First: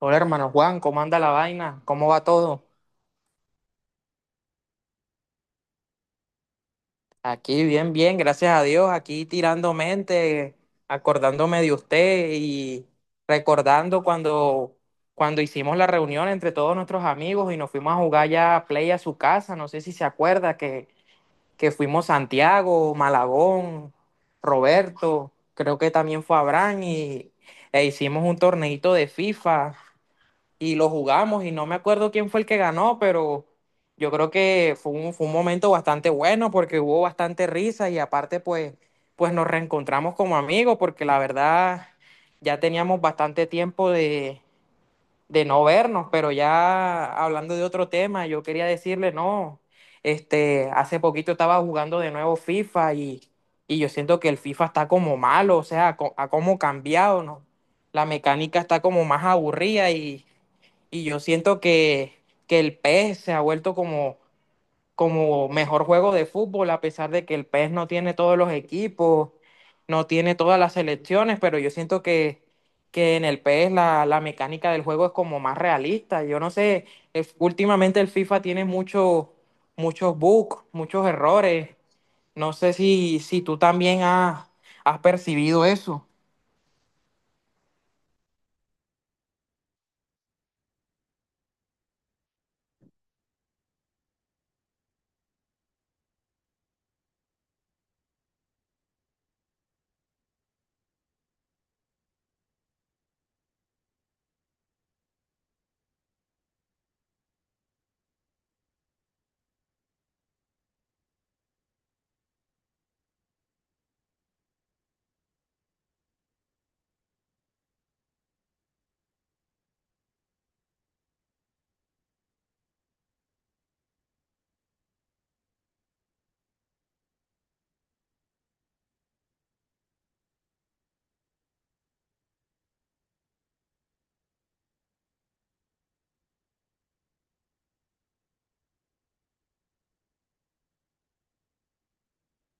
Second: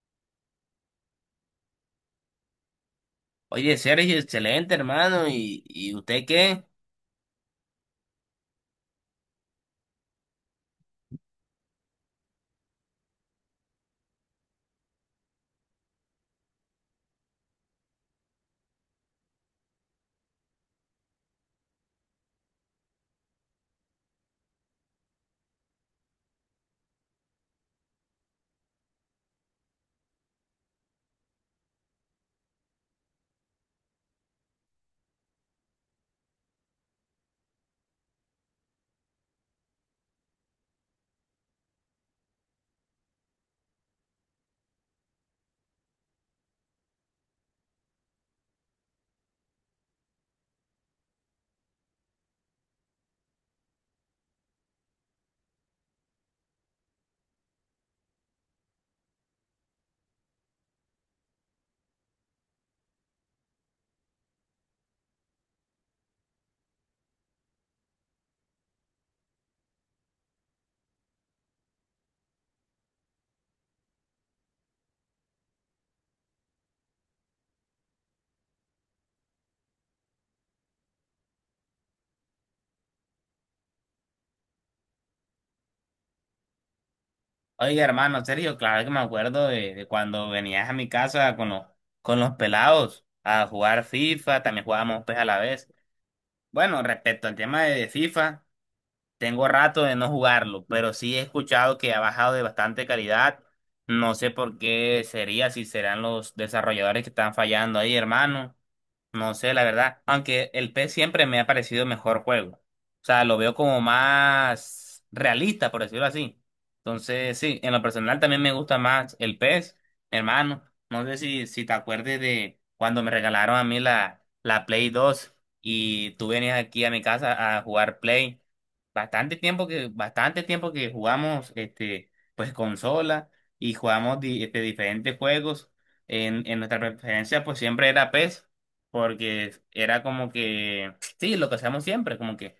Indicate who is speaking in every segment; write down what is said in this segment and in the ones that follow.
Speaker 1: Hola hermano Juan, ¿cómo anda la vaina? ¿Cómo va todo?
Speaker 2: Oye, Sergio, excelente, hermano. ¿Y usted qué?
Speaker 1: Aquí bien, bien, gracias a Dios, aquí tirando mente, acordándome de usted y recordando cuando hicimos la reunión entre todos nuestros amigos y nos fuimos a jugar ya a play a su casa. No sé si se acuerda que fuimos Santiago, Malagón, Roberto, creo que también fue Abraham e hicimos un torneito de FIFA. Y lo jugamos y no me acuerdo quién fue el que ganó, pero yo creo que fue fue un momento bastante bueno porque hubo bastante risa y aparte pues nos reencontramos como amigos, porque la verdad ya teníamos bastante tiempo de no vernos. Pero ya hablando de otro tema, yo quería decirle, no, hace poquito estaba jugando de nuevo FIFA y yo siento que el FIFA está como malo, o sea, ha como cambiado, ¿no? La mecánica está como más aburrida y yo siento que el PES se ha vuelto como mejor juego de fútbol, a pesar de que el PES no tiene todos los equipos, no tiene todas las selecciones, pero yo siento que en el PES la mecánica del juego es como más realista. Yo no sé, últimamente el FIFA tiene muchos bugs, muchos errores. No sé si tú también has percibido eso.
Speaker 2: Oye, hermano, Sergio, claro que me acuerdo de cuando venías a mi casa con los pelados a jugar FIFA, también jugábamos PES a la vez. Bueno, respecto al tema de FIFA, tengo rato de no jugarlo, pero sí he escuchado que ha bajado de bastante calidad. No sé por qué sería, si serán los desarrolladores que están fallando ahí, hermano. No sé, la verdad, aunque el PES siempre me ha parecido mejor juego. O sea, lo veo como más realista, por decirlo así. Entonces, sí, en lo personal también me gusta más el PES, hermano. No sé si te acuerdes de cuando me regalaron a mí la Play 2 y tú venías aquí a mi casa a jugar Play. Bastante tiempo que jugamos este, pues consola y jugamos diferentes juegos. En nuestra preferencia, pues siempre era PES porque era como que, sí, lo que hacíamos siempre, como que,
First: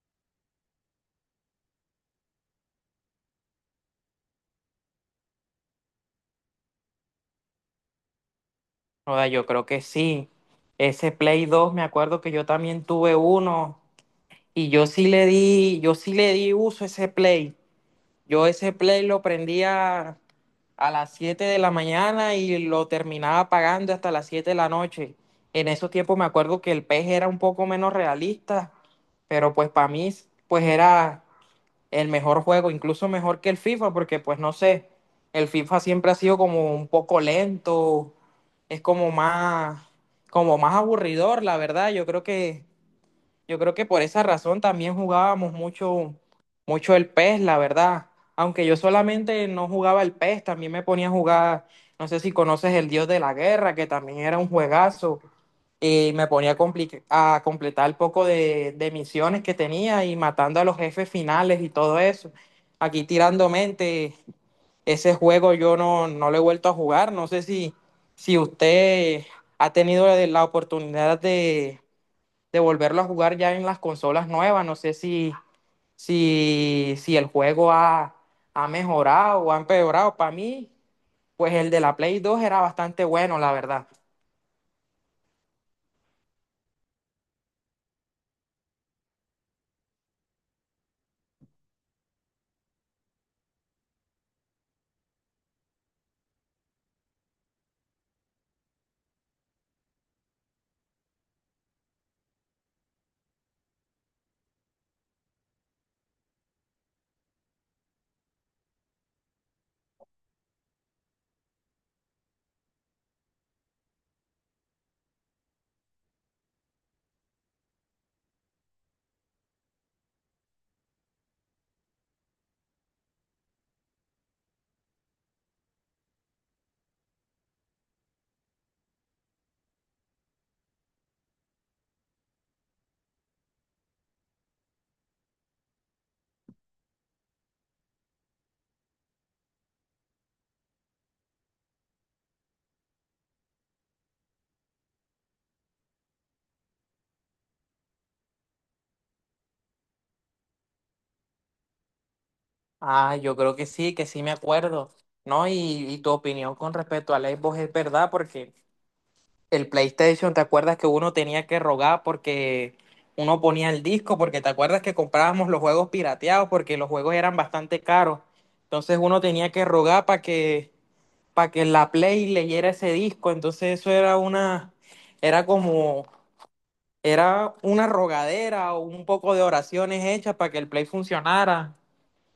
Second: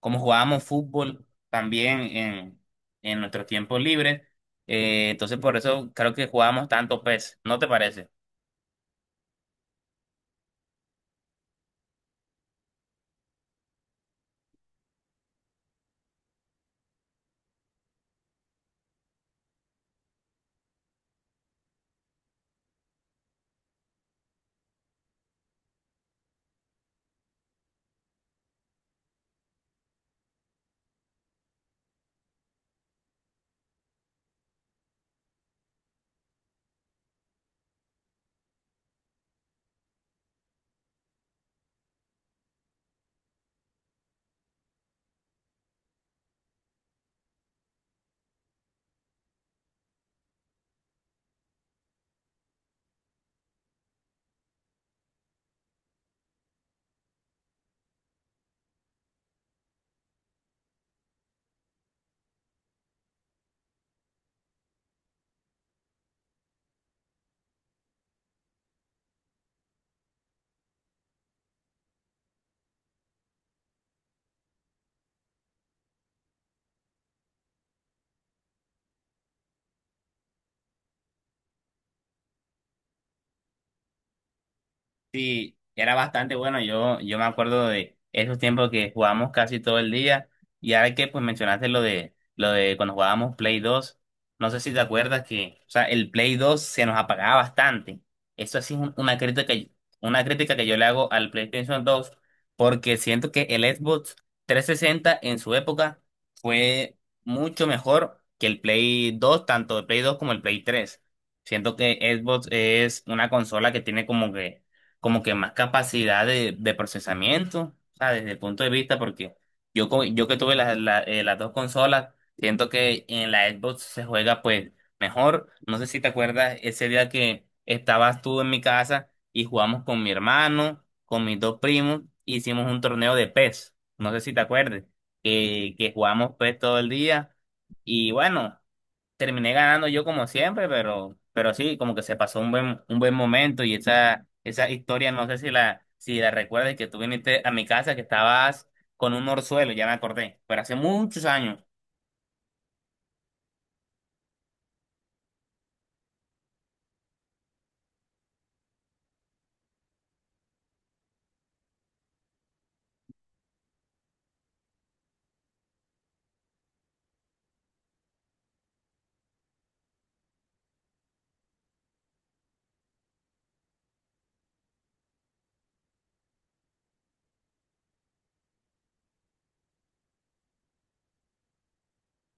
Speaker 2: como jugábamos fútbol también en nuestros tiempos libres, entonces por eso creo que jugábamos tanto PES, ¿no te parece?
Speaker 1: Joda, yo creo que sí. Ese Play dos me acuerdo que yo también tuve uno. Yo sí le di uso a ese play. Yo ese play lo prendía a las 7 de la mañana y lo terminaba pagando hasta las 7 de la noche. En esos tiempos me acuerdo que el pez era un poco menos realista, pero pues para mí pues era el mejor juego, incluso mejor que el FIFA, porque pues no sé, el FIFA siempre ha sido como un poco lento, es como como más aburridor, la verdad. Yo creo que por esa razón también jugábamos mucho el PES, la verdad. Aunque yo solamente no jugaba el PES, también me ponía a jugar, no sé si conoces el Dios de la Guerra, que también era un juegazo, y me ponía a completar el poco de misiones que tenía y matando a los jefes finales y todo eso. Aquí tirando mente, ese juego yo no lo he vuelto a jugar. No sé si usted ha tenido la oportunidad de volverlo a jugar ya en las consolas nuevas. No sé si el juego ha mejorado o ha empeorado. Para mí, pues el de la Play 2 era bastante bueno, la verdad.
Speaker 2: Sí, era bastante bueno. Yo me acuerdo de esos tiempos que jugábamos casi todo el día. Y ahora que pues mencionaste lo de cuando jugábamos Play dos. No sé si te acuerdas que, o sea, el Play dos se nos apagaba bastante. Eso sí es una crítica, una crítica que yo le hago al PlayStation dos, porque siento que el Xbox 360 en su época fue mucho mejor que el Play dos, tanto el Play dos como el Play tres. Siento que Xbox es una consola que tiene como que más capacidad de procesamiento, o sea, desde el punto de vista, porque yo que tuve las dos consolas, siento que en la Xbox se juega pues mejor. No sé si te acuerdas ese día que estabas tú en mi casa y jugamos con mi hermano, con mis dos primos, e hicimos un torneo de PES, no sé si te acuerdas, que jugamos PES todo el día y bueno terminé ganando yo como siempre, pero sí, como que se pasó un buen momento y esa historia, no sé si la recuerdas que tú viniste a mi casa que estabas con un orzuelo, ya me acordé, pero hace muchos años.
Speaker 1: Ah, yo creo que sí me acuerdo, ¿no? Y tu opinión con respecto al Xbox es verdad, porque el PlayStation, ¿te acuerdas que uno tenía que rogar porque uno ponía el disco? Porque te acuerdas que comprábamos los juegos pirateados porque los juegos eran bastante caros. Entonces uno tenía que rogar para que la Play leyera ese disco. Entonces eso era era era una rogadera o un poco de oraciones hechas para que el Play funcionara.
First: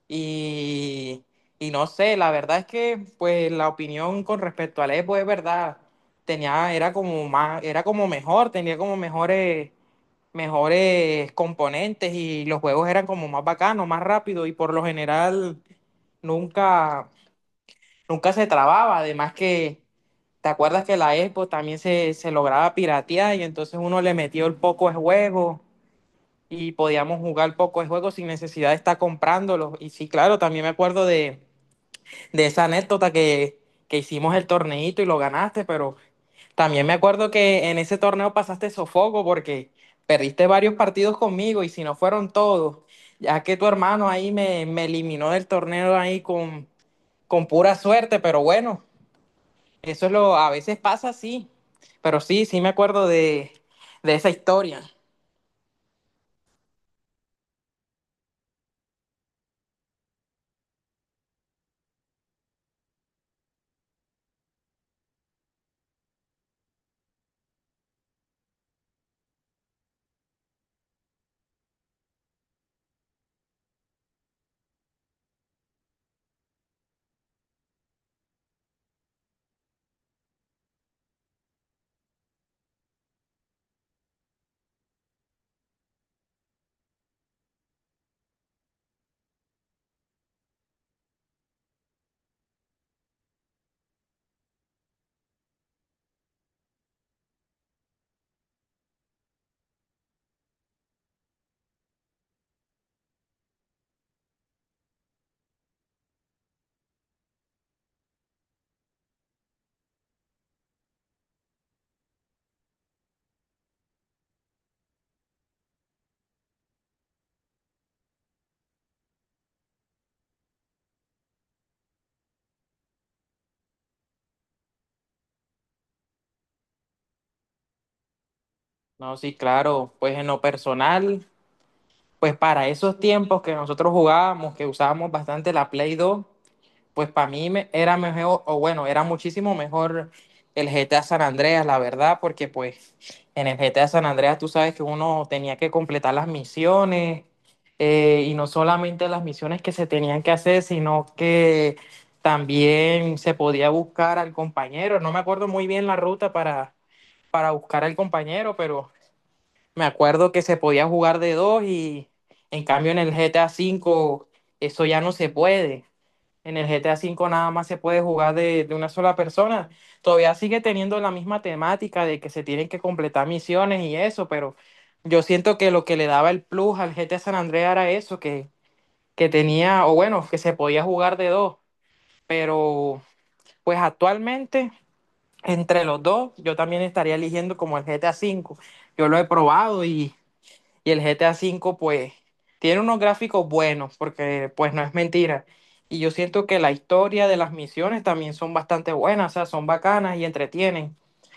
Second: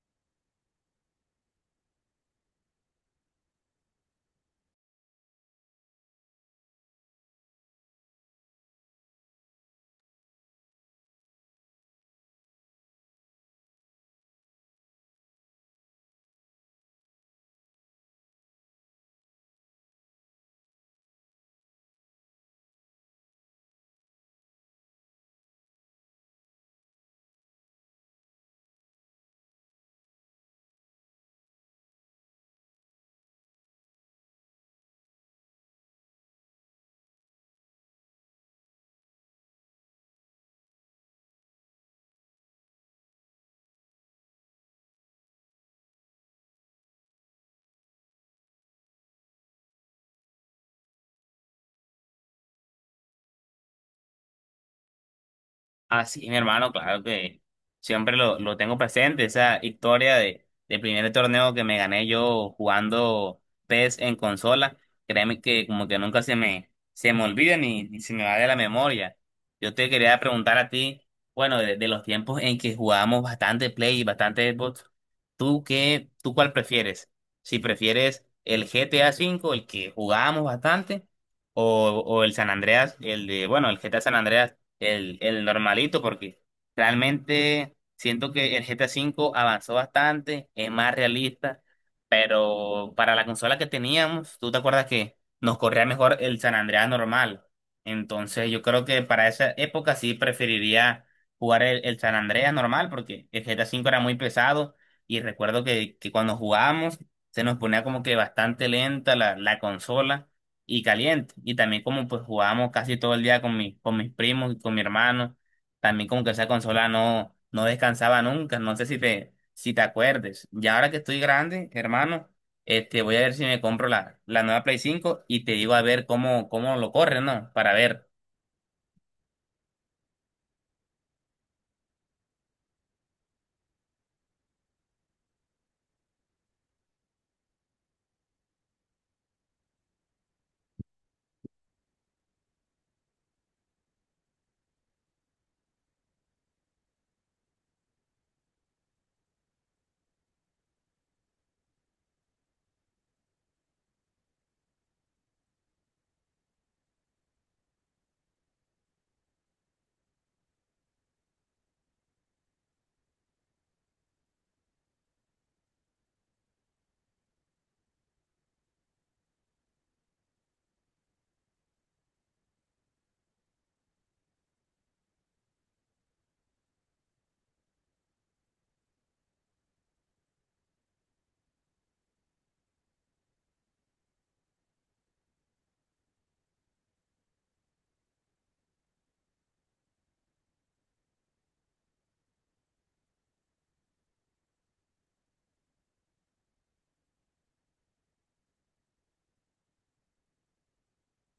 Speaker 1: Y, y no sé, la verdad es que pues la opinión con respecto al Epo es verdad. Era como era como mejor, tenía como mejores componentes, y los juegos eran como más bacanos, más rápidos, y por lo general nunca nunca se trababa. Además ¿te acuerdas que la Xbox también se lograba piratear y entonces uno le metió el poco de juego y podíamos jugar poco de juego sin necesidad de estar comprándolo? Y sí, claro, también me acuerdo de esa anécdota que hicimos el torneito y lo ganaste, pero también me acuerdo que en ese torneo pasaste sofoco porque perdiste varios partidos conmigo, y si no fueron todos, ya que tu hermano ahí me eliminó del torneo ahí con pura suerte. Pero bueno, eso es lo, a veces pasa. Sí, pero sí, sí me acuerdo de esa historia.
Speaker 2: Así mi hermano, claro que siempre lo tengo presente, esa historia del primer torneo que me gané yo jugando PES en consola, créeme que como que nunca se me olvida ni se me va de la memoria. Yo te quería preguntar a ti, bueno, de los tiempos en que jugábamos bastante Play y bastante Xbox, ¿tú qué, tú cuál prefieres? Si prefieres el GTA V, el que jugábamos bastante, o el San Andreas, el de, bueno, el GTA San Andreas el normalito, porque realmente siento que el GTA V avanzó bastante, es más realista, pero para la consola que teníamos, tú te acuerdas que nos corría mejor el San Andreas normal. Entonces yo creo que para esa época sí preferiría jugar el San Andreas normal, porque el GTA V era muy pesado y recuerdo que cuando jugábamos se nos ponía como que bastante lenta la consola y caliente. Y también como pues jugábamos casi todo el día con mis primos y con mi hermano, también como que esa consola no descansaba nunca. No sé si te acuerdes. Y ahora que estoy grande, hermano, voy a ver si me compro la nueva Play 5 y te digo a ver cómo lo corre, ¿no? Para ver.
Speaker 1: No, sí, claro, pues en lo personal, pues para esos tiempos que nosotros jugábamos, que usábamos bastante la Play 2, pues para era mejor, o bueno, era muchísimo mejor el GTA San Andreas, la verdad, porque pues en el GTA San Andreas tú sabes que uno tenía que completar las misiones, y no solamente las misiones que se tenían que hacer, sino que también se podía buscar al compañero. No me acuerdo muy bien la ruta para buscar al compañero, pero me acuerdo que se podía jugar de dos, y en cambio en el GTA V eso ya no se puede. En el GTA V nada más se puede jugar de una sola persona. Todavía sigue teniendo la misma temática de que se tienen que completar misiones y eso, pero yo siento que lo que le daba el plus al GTA San Andreas era eso, que tenía, o bueno, que se podía jugar de dos. Pero pues actualmente, entre los dos, yo también estaría eligiendo como el GTA V. Yo lo he probado y el GTA V, pues, tiene unos gráficos buenos, porque, pues, no es mentira. Y yo siento que la historia de las misiones también son bastante buenas, o sea, son bacanas y entretienen.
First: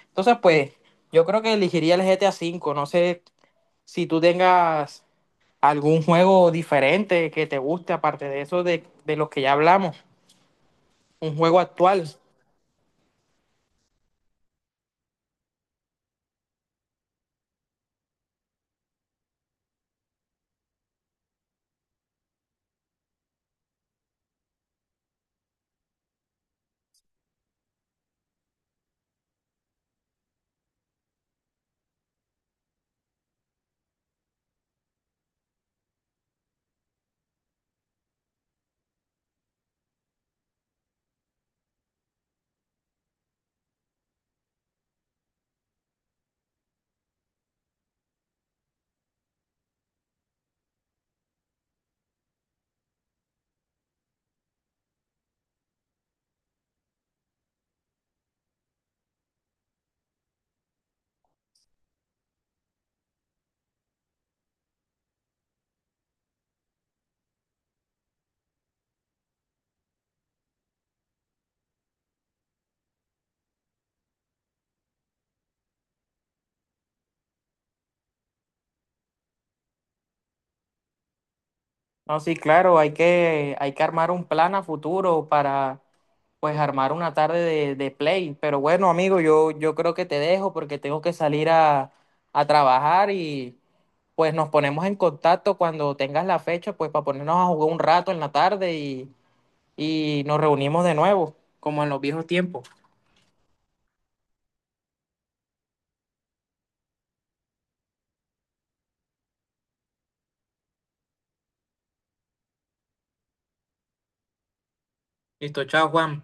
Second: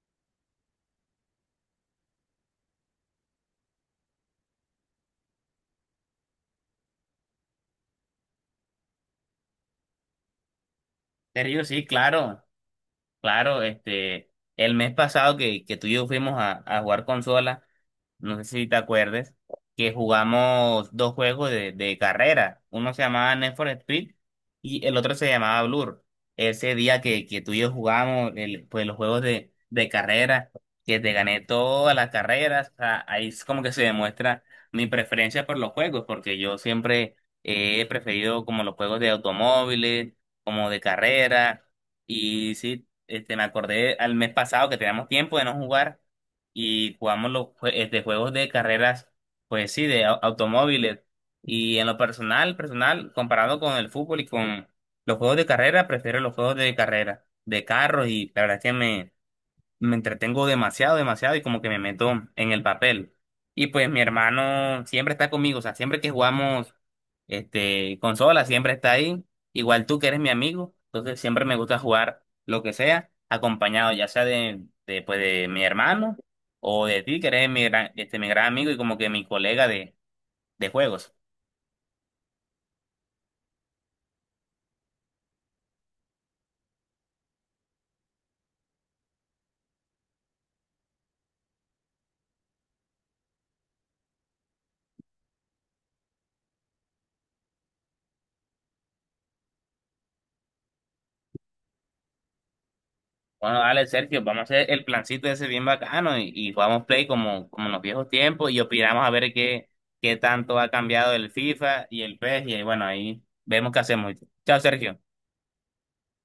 Speaker 1: Entonces, pues, yo creo que elegiría el GTA V. No sé si tú tengas algún juego diferente que te guste, aparte de eso de los que ya hablamos, un
Speaker 2: Te
Speaker 1: juego
Speaker 2: digo, sí,
Speaker 1: actual.
Speaker 2: claro. Claro, el mes pasado que tú y yo fuimos a jugar consola, no sé si te acuerdes, que jugamos dos juegos de carrera. Uno se llamaba Need for Speed y el otro se llamaba Blur. Ese día que tú y yo jugamos pues, los juegos de carrera, que te gané todas las carreras, o sea, ahí es como que se demuestra mi preferencia por los juegos, porque yo siempre he preferido como los juegos de automóviles, como de carrera. Y sí, me acordé al mes pasado que teníamos tiempo de no jugar y jugamos los juegos de carreras, pues sí, de automóviles. Y en lo personal, personal, comparado con el fútbol y con los juegos de carrera, prefiero los juegos de carrera, de carros y la verdad es que me entretengo demasiado, demasiado y como que me meto en el papel. Y pues mi hermano siempre está conmigo, o sea, siempre que jugamos consola, siempre está ahí. Igual tú que eres mi amigo, entonces siempre me gusta jugar lo que sea, acompañado ya sea de, pues, de mi hermano o de ti que eres mi gran amigo y como que mi colega de juegos.
Speaker 1: No, sí, claro, hay hay que armar un plan a futuro pues, armar una tarde de play. Pero bueno, amigo, yo creo que te dejo porque tengo que salir a trabajar y, pues, nos ponemos en contacto cuando tengas la fecha, pues, para ponernos a jugar un rato en la tarde y nos reunimos de nuevo, como en los viejos tiempos.
Speaker 2: Bueno, dale, Sergio, vamos a hacer el plancito ese bien bacano y jugamos play como en los viejos tiempos y opinamos a ver qué tanto ha cambiado el FIFA y el PES y bueno, ahí vemos qué hacemos. Chao, Sergio.
Speaker 1: Listo, chao, Juan.